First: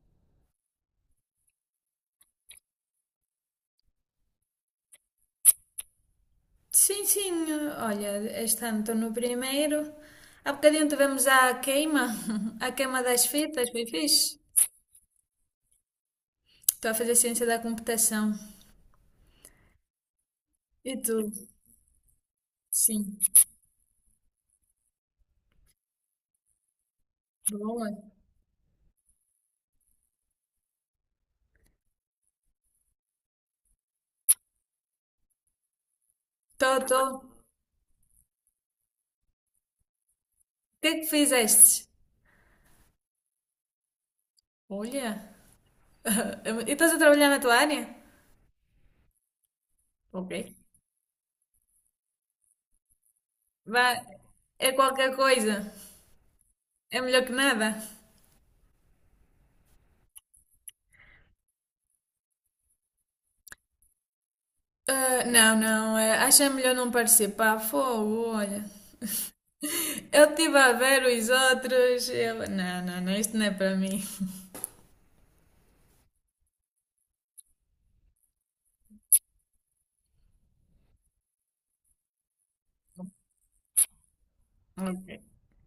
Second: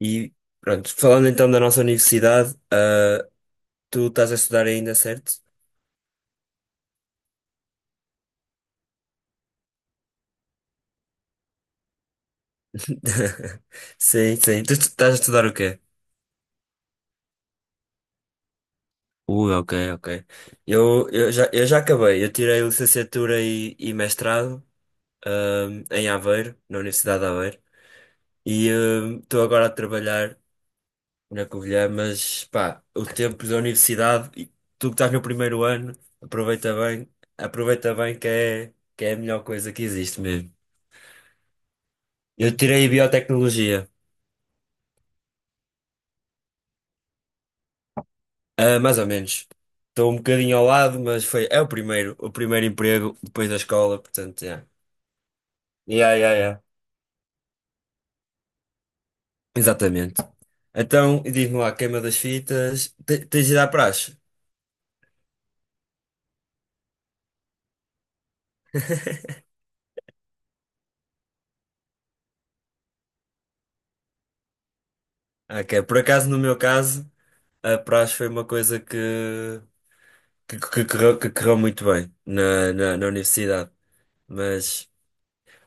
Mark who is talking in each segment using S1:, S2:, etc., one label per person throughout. S1: E pronto, falando então da nossa universidade, tu estás a estudar ainda, certo?
S2: Sim, sim, olha, este ano estou no primeiro. Há bocadinho tivemos a queima das fitas, foi
S1: Sim,
S2: fixe.
S1: sim. Tu estás a estudar o quê?
S2: Estou a fazer ciência da computação.
S1: Ui, ok, ok.
S2: E
S1: Eu,
S2: tu?
S1: eu já, eu já acabei. Eu tirei
S2: Sim,
S1: licenciatura e mestrado, em Aveiro, na Universidade de Aveiro.
S2: boa.
S1: E estou agora a trabalhar na Covilhã, mas pá, o tempo da universidade, e tu que estás no primeiro ano, aproveita
S2: Estou, estou.
S1: bem,
S2: O
S1: aproveita bem que é a melhor coisa que existe mesmo.
S2: que é que fizeste?
S1: Eu tirei biotecnologia.
S2: Olha, e estás a trabalhar na tua área?
S1: Ah, mais ou menos. Estou um
S2: Ok.
S1: bocadinho ao lado, mas foi, é o primeiro emprego depois da
S2: Vá,
S1: escola, portanto, é.
S2: é qualquer coisa.
S1: Yeah, yeah, yeah.
S2: É melhor que nada.
S1: Exatamente. Então, e diz-me lá, queima das fitas, tens ido à praxe?
S2: Ah, não, não, acho é melhor não participar. Fogo, olha. Eu estive a ver os outros. Eu... Não, não, não, isto não é para mim.
S1: Ah, ok. Por acaso, no meu caso, a praxe foi uma coisa que correu muito bem na universidade. Mas,
S2: Ok.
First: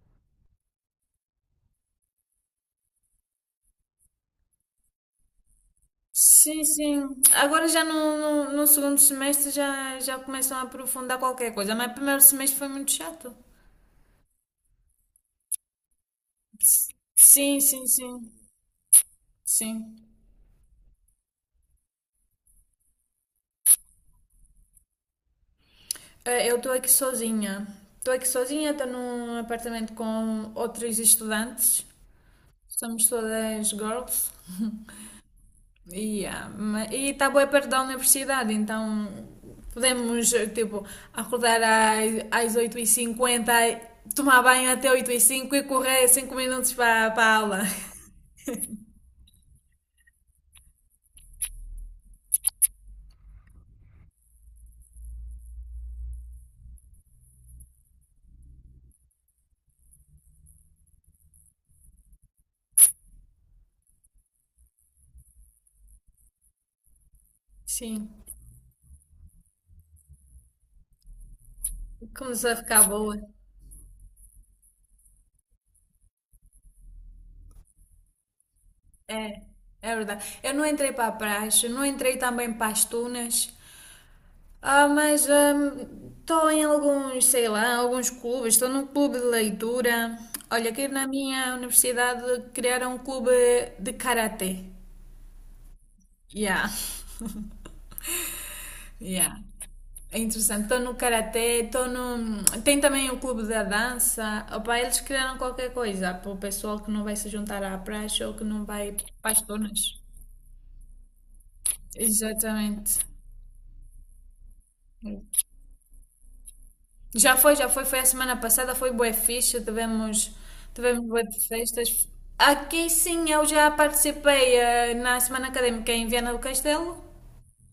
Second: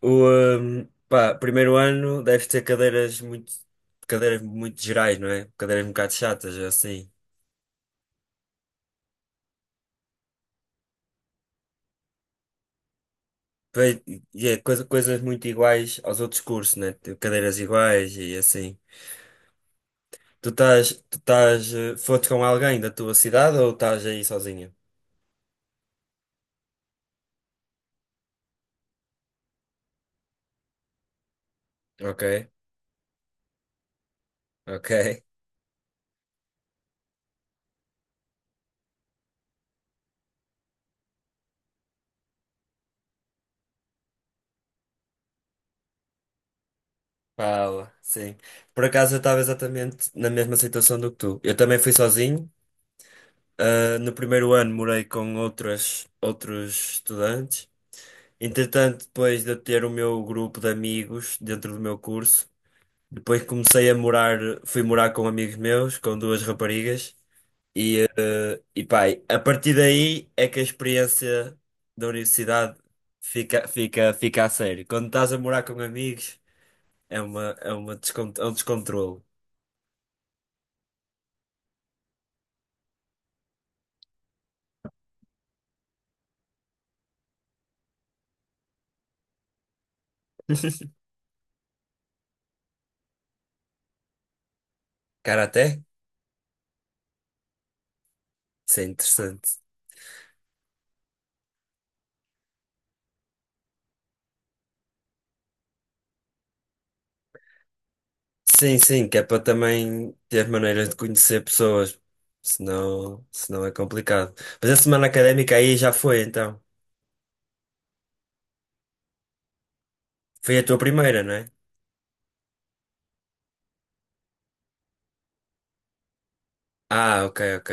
S1: o, primeiro ano deve ter cadeiras muito gerais, não é? Cadeiras um bocado chatas,
S2: Sim,
S1: assim.
S2: sim. Agora já no segundo semestre já começam a aprofundar qualquer coisa, mas o primeiro semestre foi muito chato.
S1: Pois, e é coisas muito iguais aos outros cursos, né? Tipo, cadeiras
S2: Sim, sim,
S1: iguais
S2: sim.
S1: e assim.
S2: Sim.
S1: Foste com alguém da tua cidade ou estás aí sozinha?
S2: Eu estou aqui sozinha. Estou aqui sozinha, estou num apartamento com outros estudantes.
S1: Ok,
S2: Somos todas girls.
S1: ok.
S2: Yeah, e está bué perto da universidade, então podemos tipo, acordar às 8:50, tomar banho até 8:05 e correr 5 minutos para a aula.
S1: Fala, sim. Por acaso eu estava exatamente na mesma situação do que tu. Eu também fui sozinho. Ah, no primeiro ano morei com outros estudantes. Entretanto, depois de eu ter o meu grupo de amigos dentro do meu curso, depois comecei a morar, fui morar com amigos meus, com duas raparigas. E,
S2: Sim,
S1: e pá, a partir daí é que a experiência da
S2: começou a
S1: universidade
S2: ficar boa.
S1: fica a sério. Quando estás a morar com amigos, é uma é um descontrole.
S2: É, é verdade. Eu não entrei para a praxe, não entrei também para as tunas, mas estou em alguns, sei lá, alguns clubes, estou num clube de leitura. Olha, aqui na minha universidade criaram um clube de karatê.
S1: Cara, até?
S2: Yeah,
S1: Isso é
S2: yeah.
S1: interessante.
S2: É interessante. Estou no karatê, estou no. Tem também o clube da dança. Opa, eles criaram qualquer coisa para o pessoal que não vai se juntar à praxe ou que não
S1: Sim,
S2: vai
S1: sim, que é
S2: para as
S1: para
S2: zonas.
S1: também ter maneiras de conhecer pessoas.
S2: Exatamente.
S1: Senão, senão é complicado. Mas a semana académica aí já foi, então.
S2: Já foi, já foi. Foi a semana passada, foi bué fixe. Tivemos,
S1: Foi a tua
S2: tivemos
S1: primeira,
S2: bué
S1: não
S2: de
S1: é?
S2: festas. Aqui sim, eu já participei na semana académica em Viana do Castelo.
S1: Ah, ok, ok.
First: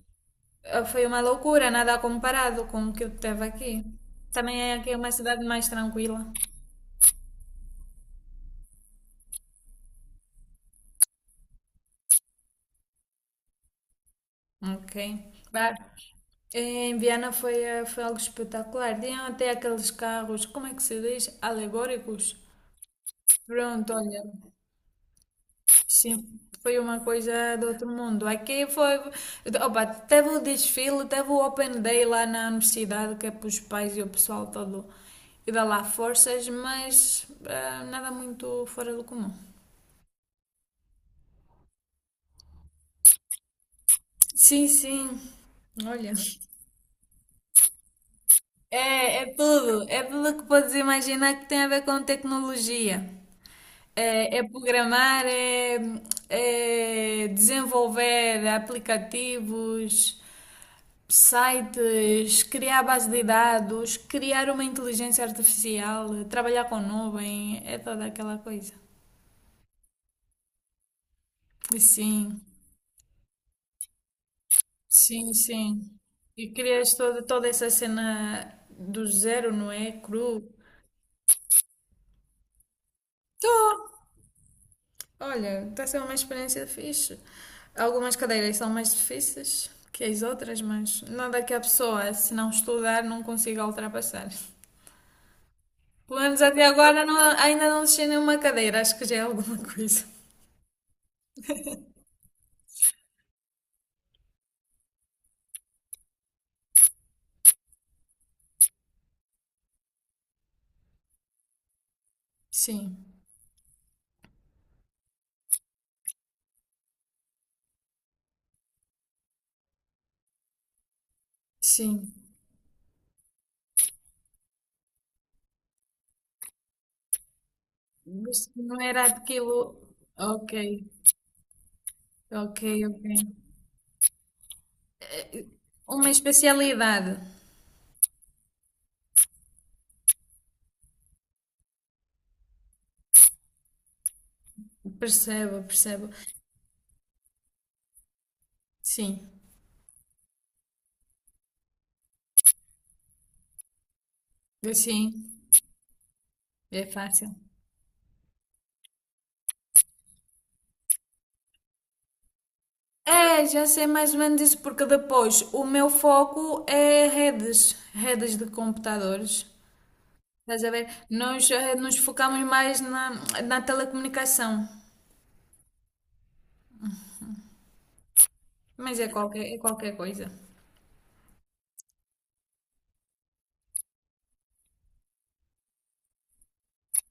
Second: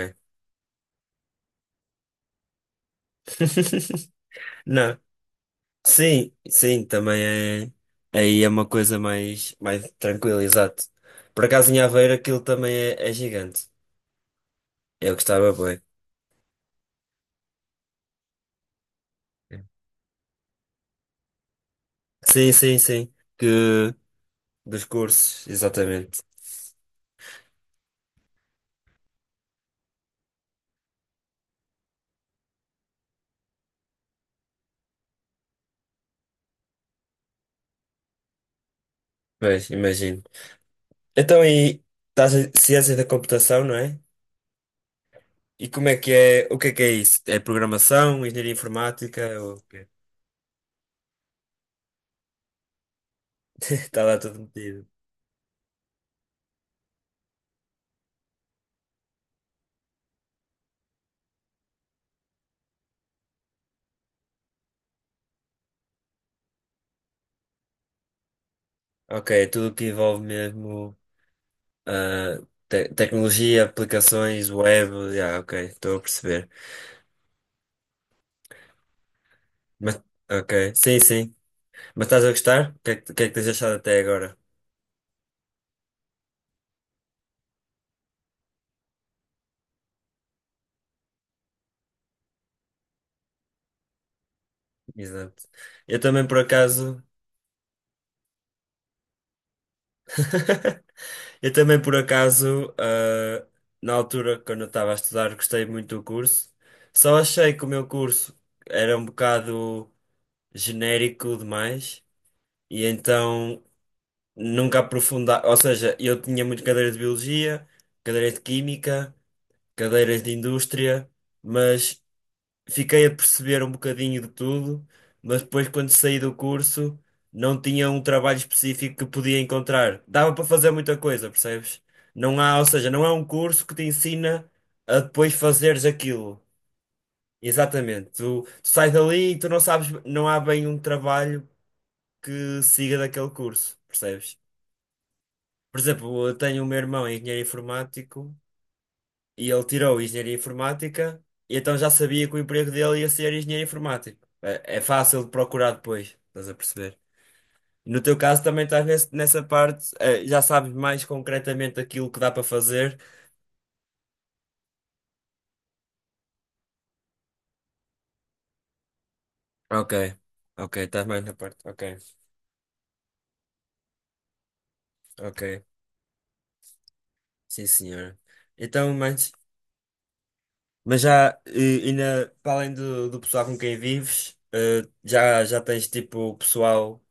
S2: Foi uma loucura, nada comparado com o que eu teve aqui. Também é aqui
S1: Não.
S2: uma cidade mais tranquila.
S1: Sim, sim, também é. Aí é uma coisa mais, mais tranquila, exato. Por acaso em Aveiro aquilo também é, é gigante.
S2: Ok.
S1: Eu gostava
S2: Bah,
S1: bem.
S2: em Viena foi algo espetacular. Tinham até aqueles carros, como é que se diz? Alegóricos.
S1: Sim, sim, sim. Que,
S2: Pronto, olha,
S1: dos cursos, exatamente.
S2: sim, foi uma coisa do outro mundo. Aqui foi. Opa, teve o desfile, teve o Open Day lá na universidade, que é para os pais e o pessoal todo e dá lá forças, mas nada muito fora do comum.
S1: Pois, imagino. Então, e estás em ciência da computação, não é?
S2: Sim, sim,
S1: E como é que
S2: olha.
S1: é? O que é isso? É programação, engenharia
S2: É
S1: informática? Ou o
S2: tudo.
S1: quê?
S2: É tudo que podes imaginar que tem a ver com tecnologia.
S1: Está lá
S2: É,
S1: tudo
S2: é
S1: metido.
S2: programar, é desenvolver aplicativos, sites, criar base de dados, criar uma inteligência artificial, trabalhar com nuvem, é toda aquela coisa.
S1: Ok, tudo que envolve mesmo.
S2: E
S1: Ah,
S2: sim,
S1: tecnologia, aplicações, web,
S2: sim,
S1: ok,
S2: sim.
S1: estou a perceber.
S2: E crias toda essa cena do zero, não é?
S1: Mas, ok,
S2: Cru.
S1: sim, sim. Mas estás a gostar? O que é que tens achado até
S2: Tô.
S1: agora?
S2: Olha, está a ser uma experiência fixe. Algumas cadeiras são mais difíceis que as outras, mas nada que a pessoa, se não estudar, não consiga ultrapassar.
S1: Exato. Eu
S2: Pelo
S1: também por
S2: menos até
S1: acaso,
S2: agora ainda não deixei nenhuma cadeira, acho que já é alguma coisa.
S1: eu também por acaso, na altura quando eu estava a estudar, gostei muito do curso. Só achei que o meu curso era um bocado genérico demais e
S2: Sim,
S1: então nunca aprofundar, ou seja, eu tinha muito cadeira de biologia, cadeira de química, cadeiras de indústria, mas
S2: sim.
S1: fiquei a perceber um bocadinho de tudo, mas depois quando saí do curso não tinha um trabalho
S2: Mas não
S1: específico que
S2: era
S1: podia
S2: aquilo.
S1: encontrar. Dava para fazer
S2: Ok,
S1: muita coisa, percebes? Não há,
S2: ok,
S1: ou seja,
S2: ok.
S1: não é um curso que te ensina a depois fazeres
S2: Uma
S1: aquilo.
S2: especialidade.
S1: Exatamente. Tu sais dali e tu não sabes, não há bem um trabalho que siga daquele curso, percebes?
S2: Percebo,
S1: Por
S2: percebo.
S1: exemplo, eu tenho o meu irmão, é engenheiro informático.
S2: Sim,
S1: E ele tirou engenharia informática, e então já sabia que o emprego dele ia ser engenheiro informático. É, é
S2: assim
S1: fácil de procurar depois, estás a
S2: é
S1: perceber?
S2: fácil.
S1: E no teu caso também estás nessa parte, já sabes mais concretamente aquilo que dá para fazer.
S2: É, já sei mais ou menos isso, porque depois o meu foco é redes, redes de computadores.
S1: Ok,
S2: Estás a
S1: ok,
S2: ver?
S1: estás mais na
S2: Nós
S1: parte. Ok,
S2: nos focamos mais na telecomunicação,
S1: ok, sim senhora. Então,
S2: mas é qualquer, é qualquer coisa.
S1: mas já, ainda, para além do pessoal com quem vives, já tens tipo pessoal,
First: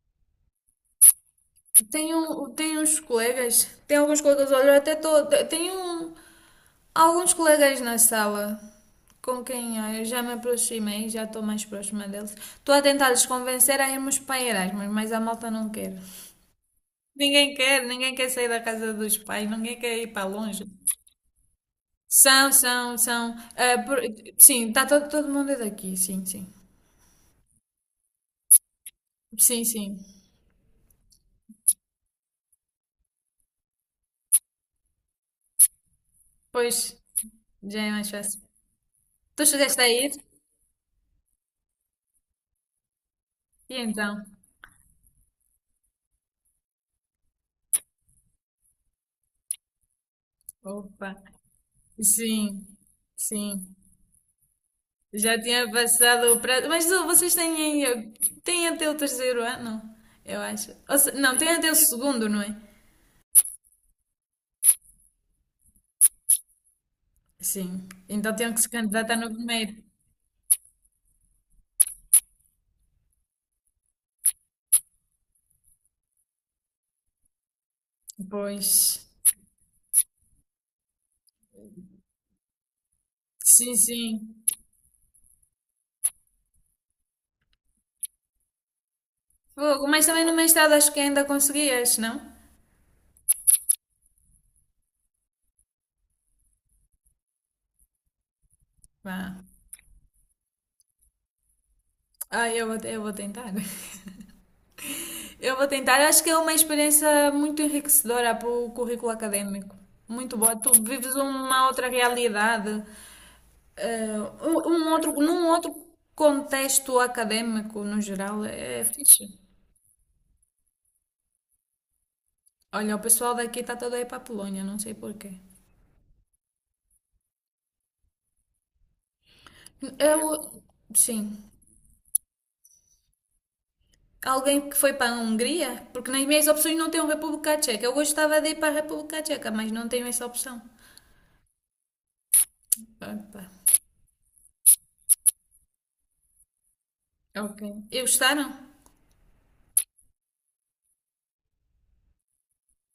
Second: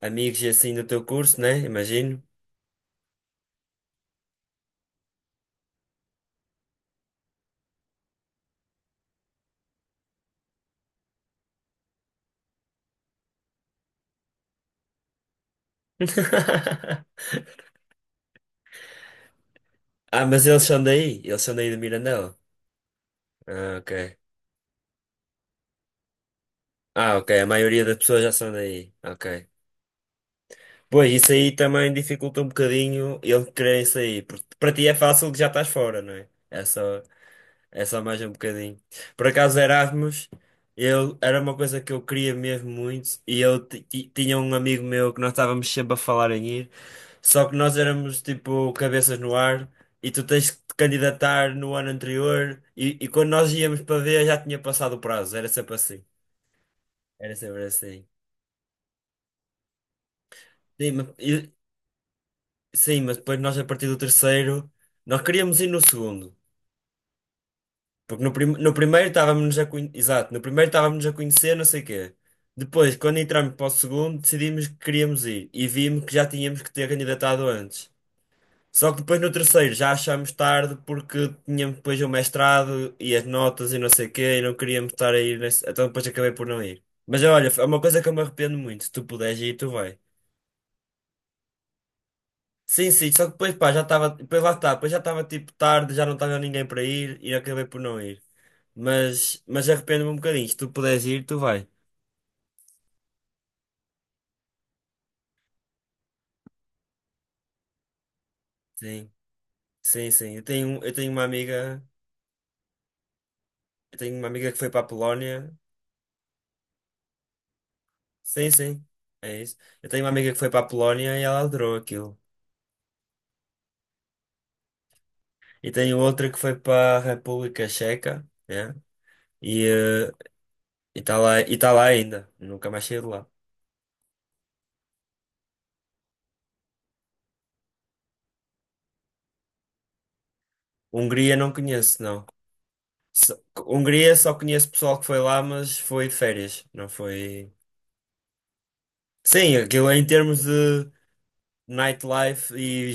S1: amigos e assim do teu curso, né? Imagino.
S2: Tenho uns colegas, tenho alguns colegas, olha, eu até tô, tenho alguns colegas na sala com quem eu já me aproximei, já estou mais próxima deles. Estou a tentar-los convencer a irmos para Erasmus, mas a malta não quer. Ninguém quer, ninguém quer sair da casa dos pais, ninguém quer ir
S1: Ah,
S2: para
S1: mas eles
S2: longe.
S1: são daí? Eles são daí de Mirandela?
S2: São, são, são.
S1: Ah, ok.
S2: Sim, está todo mundo é daqui, sim, sim.
S1: Ah, ok. A maioria das pessoas já são daí. Ok.
S2: Sim, sim.
S1: Pois, isso aí também dificulta um bocadinho eles quererem sair. Porque para ti é fácil que já estás fora, não é? É
S2: Pois,
S1: só.
S2: já
S1: É
S2: é
S1: só
S2: mais
S1: mais um
S2: fácil.
S1: bocadinho. Por
S2: Tu
S1: acaso,
S2: chegaste a ir?
S1: Erasmus, eu, era uma coisa que eu queria mesmo muito. E eu
S2: E então?
S1: tinha um amigo meu que nós estávamos sempre a falar em ir. Só que nós éramos tipo cabeças no ar. E tu tens que te
S2: Opa,
S1: candidatar no ano anterior.
S2: sim,
S1: E quando nós
S2: sim.
S1: íamos para ver, já tinha passado o
S2: Já
S1: prazo. Era
S2: tinha
S1: sempre assim.
S2: passado o prazo. Mas oh, vocês
S1: Era sempre
S2: têm,
S1: assim.
S2: aí- têm até o terceiro ano, eu acho.
S1: Sim,
S2: Ou
S1: mas,
S2: não, têm até o segundo, não é?
S1: sim, mas depois nós, a partir do terceiro, nós queríamos ir no segundo.
S2: Sim.
S1: Porque no,
S2: Então tinham que se
S1: no primeiro
S2: candidatar no
S1: estávamos a
S2: primeiro.
S1: conhecer. Exato, no primeiro estávamos a conhecer, não sei o quê. Depois, quando entramos para o segundo, decidimos que queríamos ir e vimos que já tínhamos que ter candidatado antes. Só que
S2: Pois.
S1: depois no terceiro já achámos tarde porque tínhamos depois o mestrado e as notas
S2: Sim,
S1: e não sei o quê e
S2: sim.
S1: não queríamos estar a ir nesse... Então depois acabei por não ir. Mas olha, é uma coisa que eu me arrependo muito. Se tu puderes ir, tu
S2: Fogo,
S1: vai.
S2: mas também no mestrado acho que ainda conseguias, não?
S1: Sim, sim, só que depois pá, já estava. Depois lá está, depois já estava tipo tarde, já não estava ninguém para ir e acabei por não ir.
S2: Vá.
S1: Mas arrependo-me um bocadinho. Se tu puderes ir, tu vai.
S2: Ah, eu vou tentar. Eu vou tentar. Acho que é uma experiência muito enriquecedora para o currículo
S1: Sim,
S2: académico.
S1: sim, sim.
S2: Muito
S1: Eu
S2: boa. Tu
S1: tenho, eu tenho
S2: vives
S1: uma
S2: uma
S1: amiga,
S2: outra realidade,
S1: eu tenho uma amiga que foi para a
S2: num
S1: Polónia.
S2: outro contexto académico no geral.
S1: Sim,
S2: É
S1: sim.
S2: fixe.
S1: É isso. Eu tenho uma amiga que foi para a Polónia e ela adorou aquilo.
S2: Olha, o pessoal daqui está todo aí para a Polónia, não sei porquê.
S1: E tenho outra que foi para a República Checa, né? E
S2: Eu,
S1: e está lá,
S2: sim,
S1: e tá lá ainda. Nunca mais saí de lá.
S2: alguém que foi para a Hungria, porque nas minhas opções não tem a República Tcheca. Eu gostava de ir para a República Tcheca, mas não tenho essa opção.
S1: Hungria não conheço, não. Só-
S2: Opa.
S1: Hungria só conheço pessoal que foi lá, mas foi de férias, não foi.
S2: Ok. E gostaram?
S1: Sim, aquilo em termos de nightlife e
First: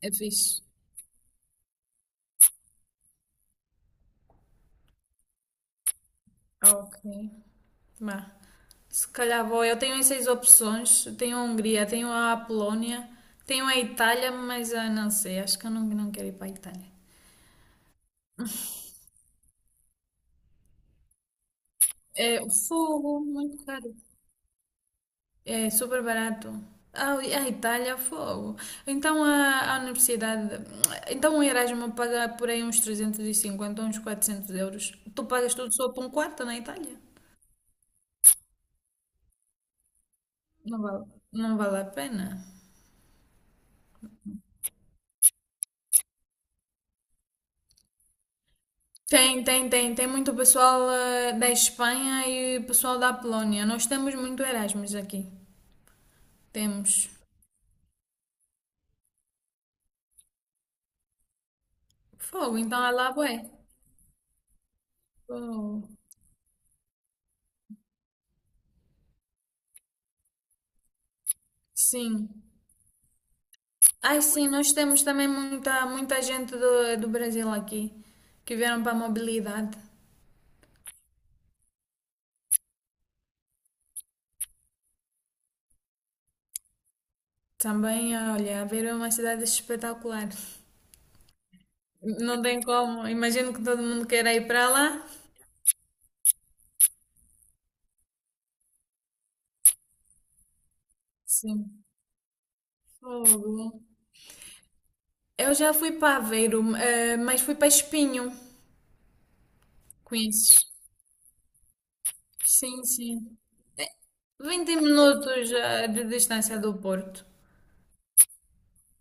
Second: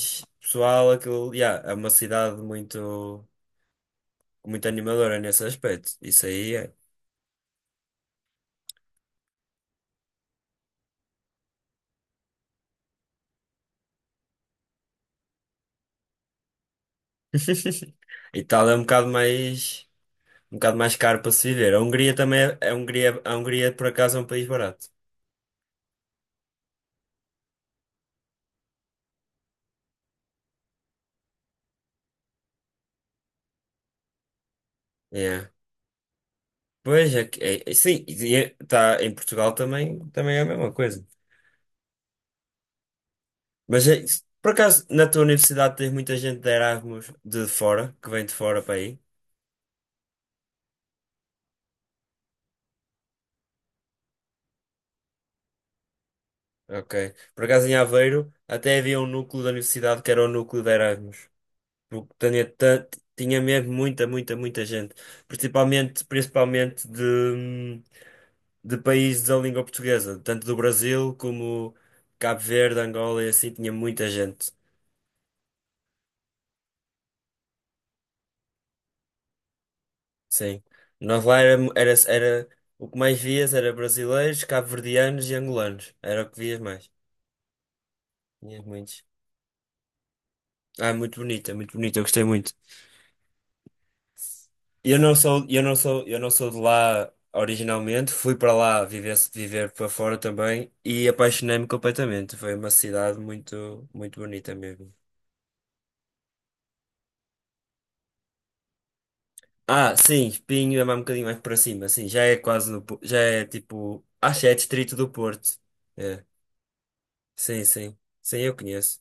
S2: É fixe.
S1: pessoal, aquilo, yeah, é uma cidade muito, muito animadora nesse aspecto. Isso aí é.
S2: Ok. Bah. Se calhar vou. Eu tenho essas opções. Tenho a Hungria, tenho a Polónia, tenho a Itália, mas não sei. Acho que eu não quero ir para a Itália.
S1: Itália é um bocado mais caro para se viver. A Hungria também
S2: É, o
S1: é,
S2: fogo,
S1: a
S2: muito
S1: Hungria por
S2: caro.
S1: acaso é um país barato.
S2: É super barato. Ah, a Itália, fogo. Então a universidade. Então o erasmus paga por aí uns 350, uns 400 euros. Tu
S1: Yeah.
S2: pagas tudo só para um quarto na Itália?
S1: Pois é, sim, e tá, em Portugal também, também é a mesma
S2: Não
S1: coisa.
S2: vale, não vale a pena.
S1: Mas por acaso na tua universidade tens muita gente de Erasmus de fora, que vem de fora para aí?
S2: Tem, tem, tem. Tem muito pessoal da Espanha e pessoal da Polónia. Nós temos muito Erasmus aqui.
S1: Ok.
S2: Temos.
S1: Por acaso em Aveiro até havia um núcleo da universidade que era o núcleo de Erasmus. Porque tinha,
S2: Fogo, então é lá,
S1: tinha
S2: bué.
S1: mesmo muita, muita, muita gente.
S2: Fogo.
S1: Principalmente, principalmente de países da língua portuguesa. Tanto do Brasil como
S2: Sim.
S1: Cabo Verde, Angola e assim. Tinha muita
S2: Ai, sim,
S1: gente.
S2: nós temos também muita, muita gente do Brasil aqui que vieram para a mobilidade.
S1: Sim. Nós lá o que mais vias era brasileiros, cabo-verdianos e angolanos. Era o que vias mais.
S2: Também,
S1: Tinha
S2: olha, Aveiro é
S1: muitos.
S2: uma cidade espetacular.
S1: Ah, muito bonito, é muito bonito. Eu gostei
S2: Não
S1: muito.
S2: tem como. Imagino que todo mundo queira ir para
S1: Eu
S2: lá.
S1: não sou, eu não sou, eu não sou de lá originalmente, fui para lá viver, viver para fora também e apaixonei-me
S2: Sim.
S1: completamente. Foi uma cidade
S2: Fogo.
S1: muito, muito bonita mesmo.
S2: Eu já fui para Aveiro, mas fui para Espinho.
S1: Ah, sim,
S2: Conheces?
S1: Espinho é mais um bocadinho mais para cima, sim, já é quase no,
S2: Sim,
S1: Já
S2: sim.
S1: é tipo, acho que é
S2: vinte
S1: distrito do
S2: minutos
S1: Porto.
S2: de
S1: É,
S2: distância do Porto.
S1: sim, sim. Sim, eu conheço.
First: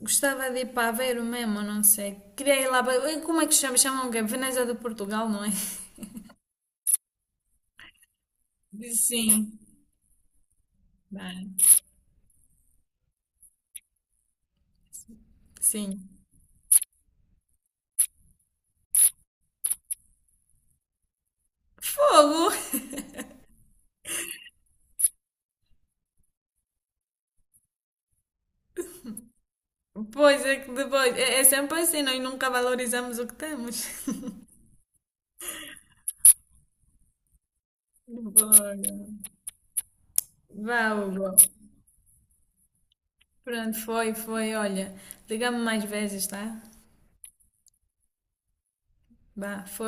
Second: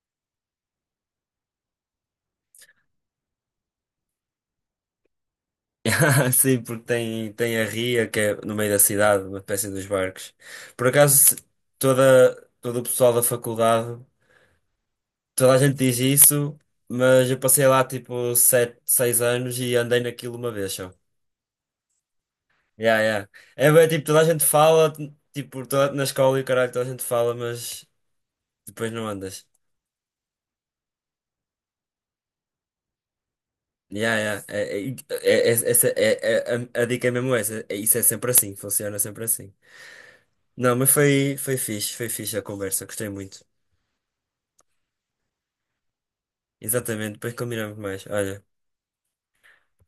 S2: Gostava de ir para Aveiro mesmo, não sei. Queria ir lá para... Como é que chama? Chamam o quê? Veneza de Portugal, não é?
S1: Sim, porque tem, tem a ria que é no meio da cidade, uma
S2: Sim,
S1: espécie dos barcos. Por acaso,
S2: bem,
S1: toda, todo o pessoal da faculdade. Toda a gente diz
S2: sim.
S1: isso, mas eu passei lá tipo 7 6 anos e andei naquilo uma vez só.
S2: Fogo!
S1: Yeah, yeah. É bem, tipo, toda a gente fala, tipo, toda, na escola e o caralho, toda a gente fala, mas depois não andas.
S2: Pois é que depois. É sempre assim, nós nunca valorizamos o que temos.
S1: Yeah, yeah. É, é, é- é- essa, é, é- é, a, A dica é mesmo essa. Isso é sempre assim,
S2: Bora.
S1: funciona sempre assim. Não,
S2: Vá,
S1: mas
S2: Hugo.
S1: foi, foi fixe a conversa, gostei muito.
S2: Pronto, foi. Olha, liga-me mais vezes, tá?
S1: Exatamente, depois combinamos mais. Olha.
S2: Vá, força.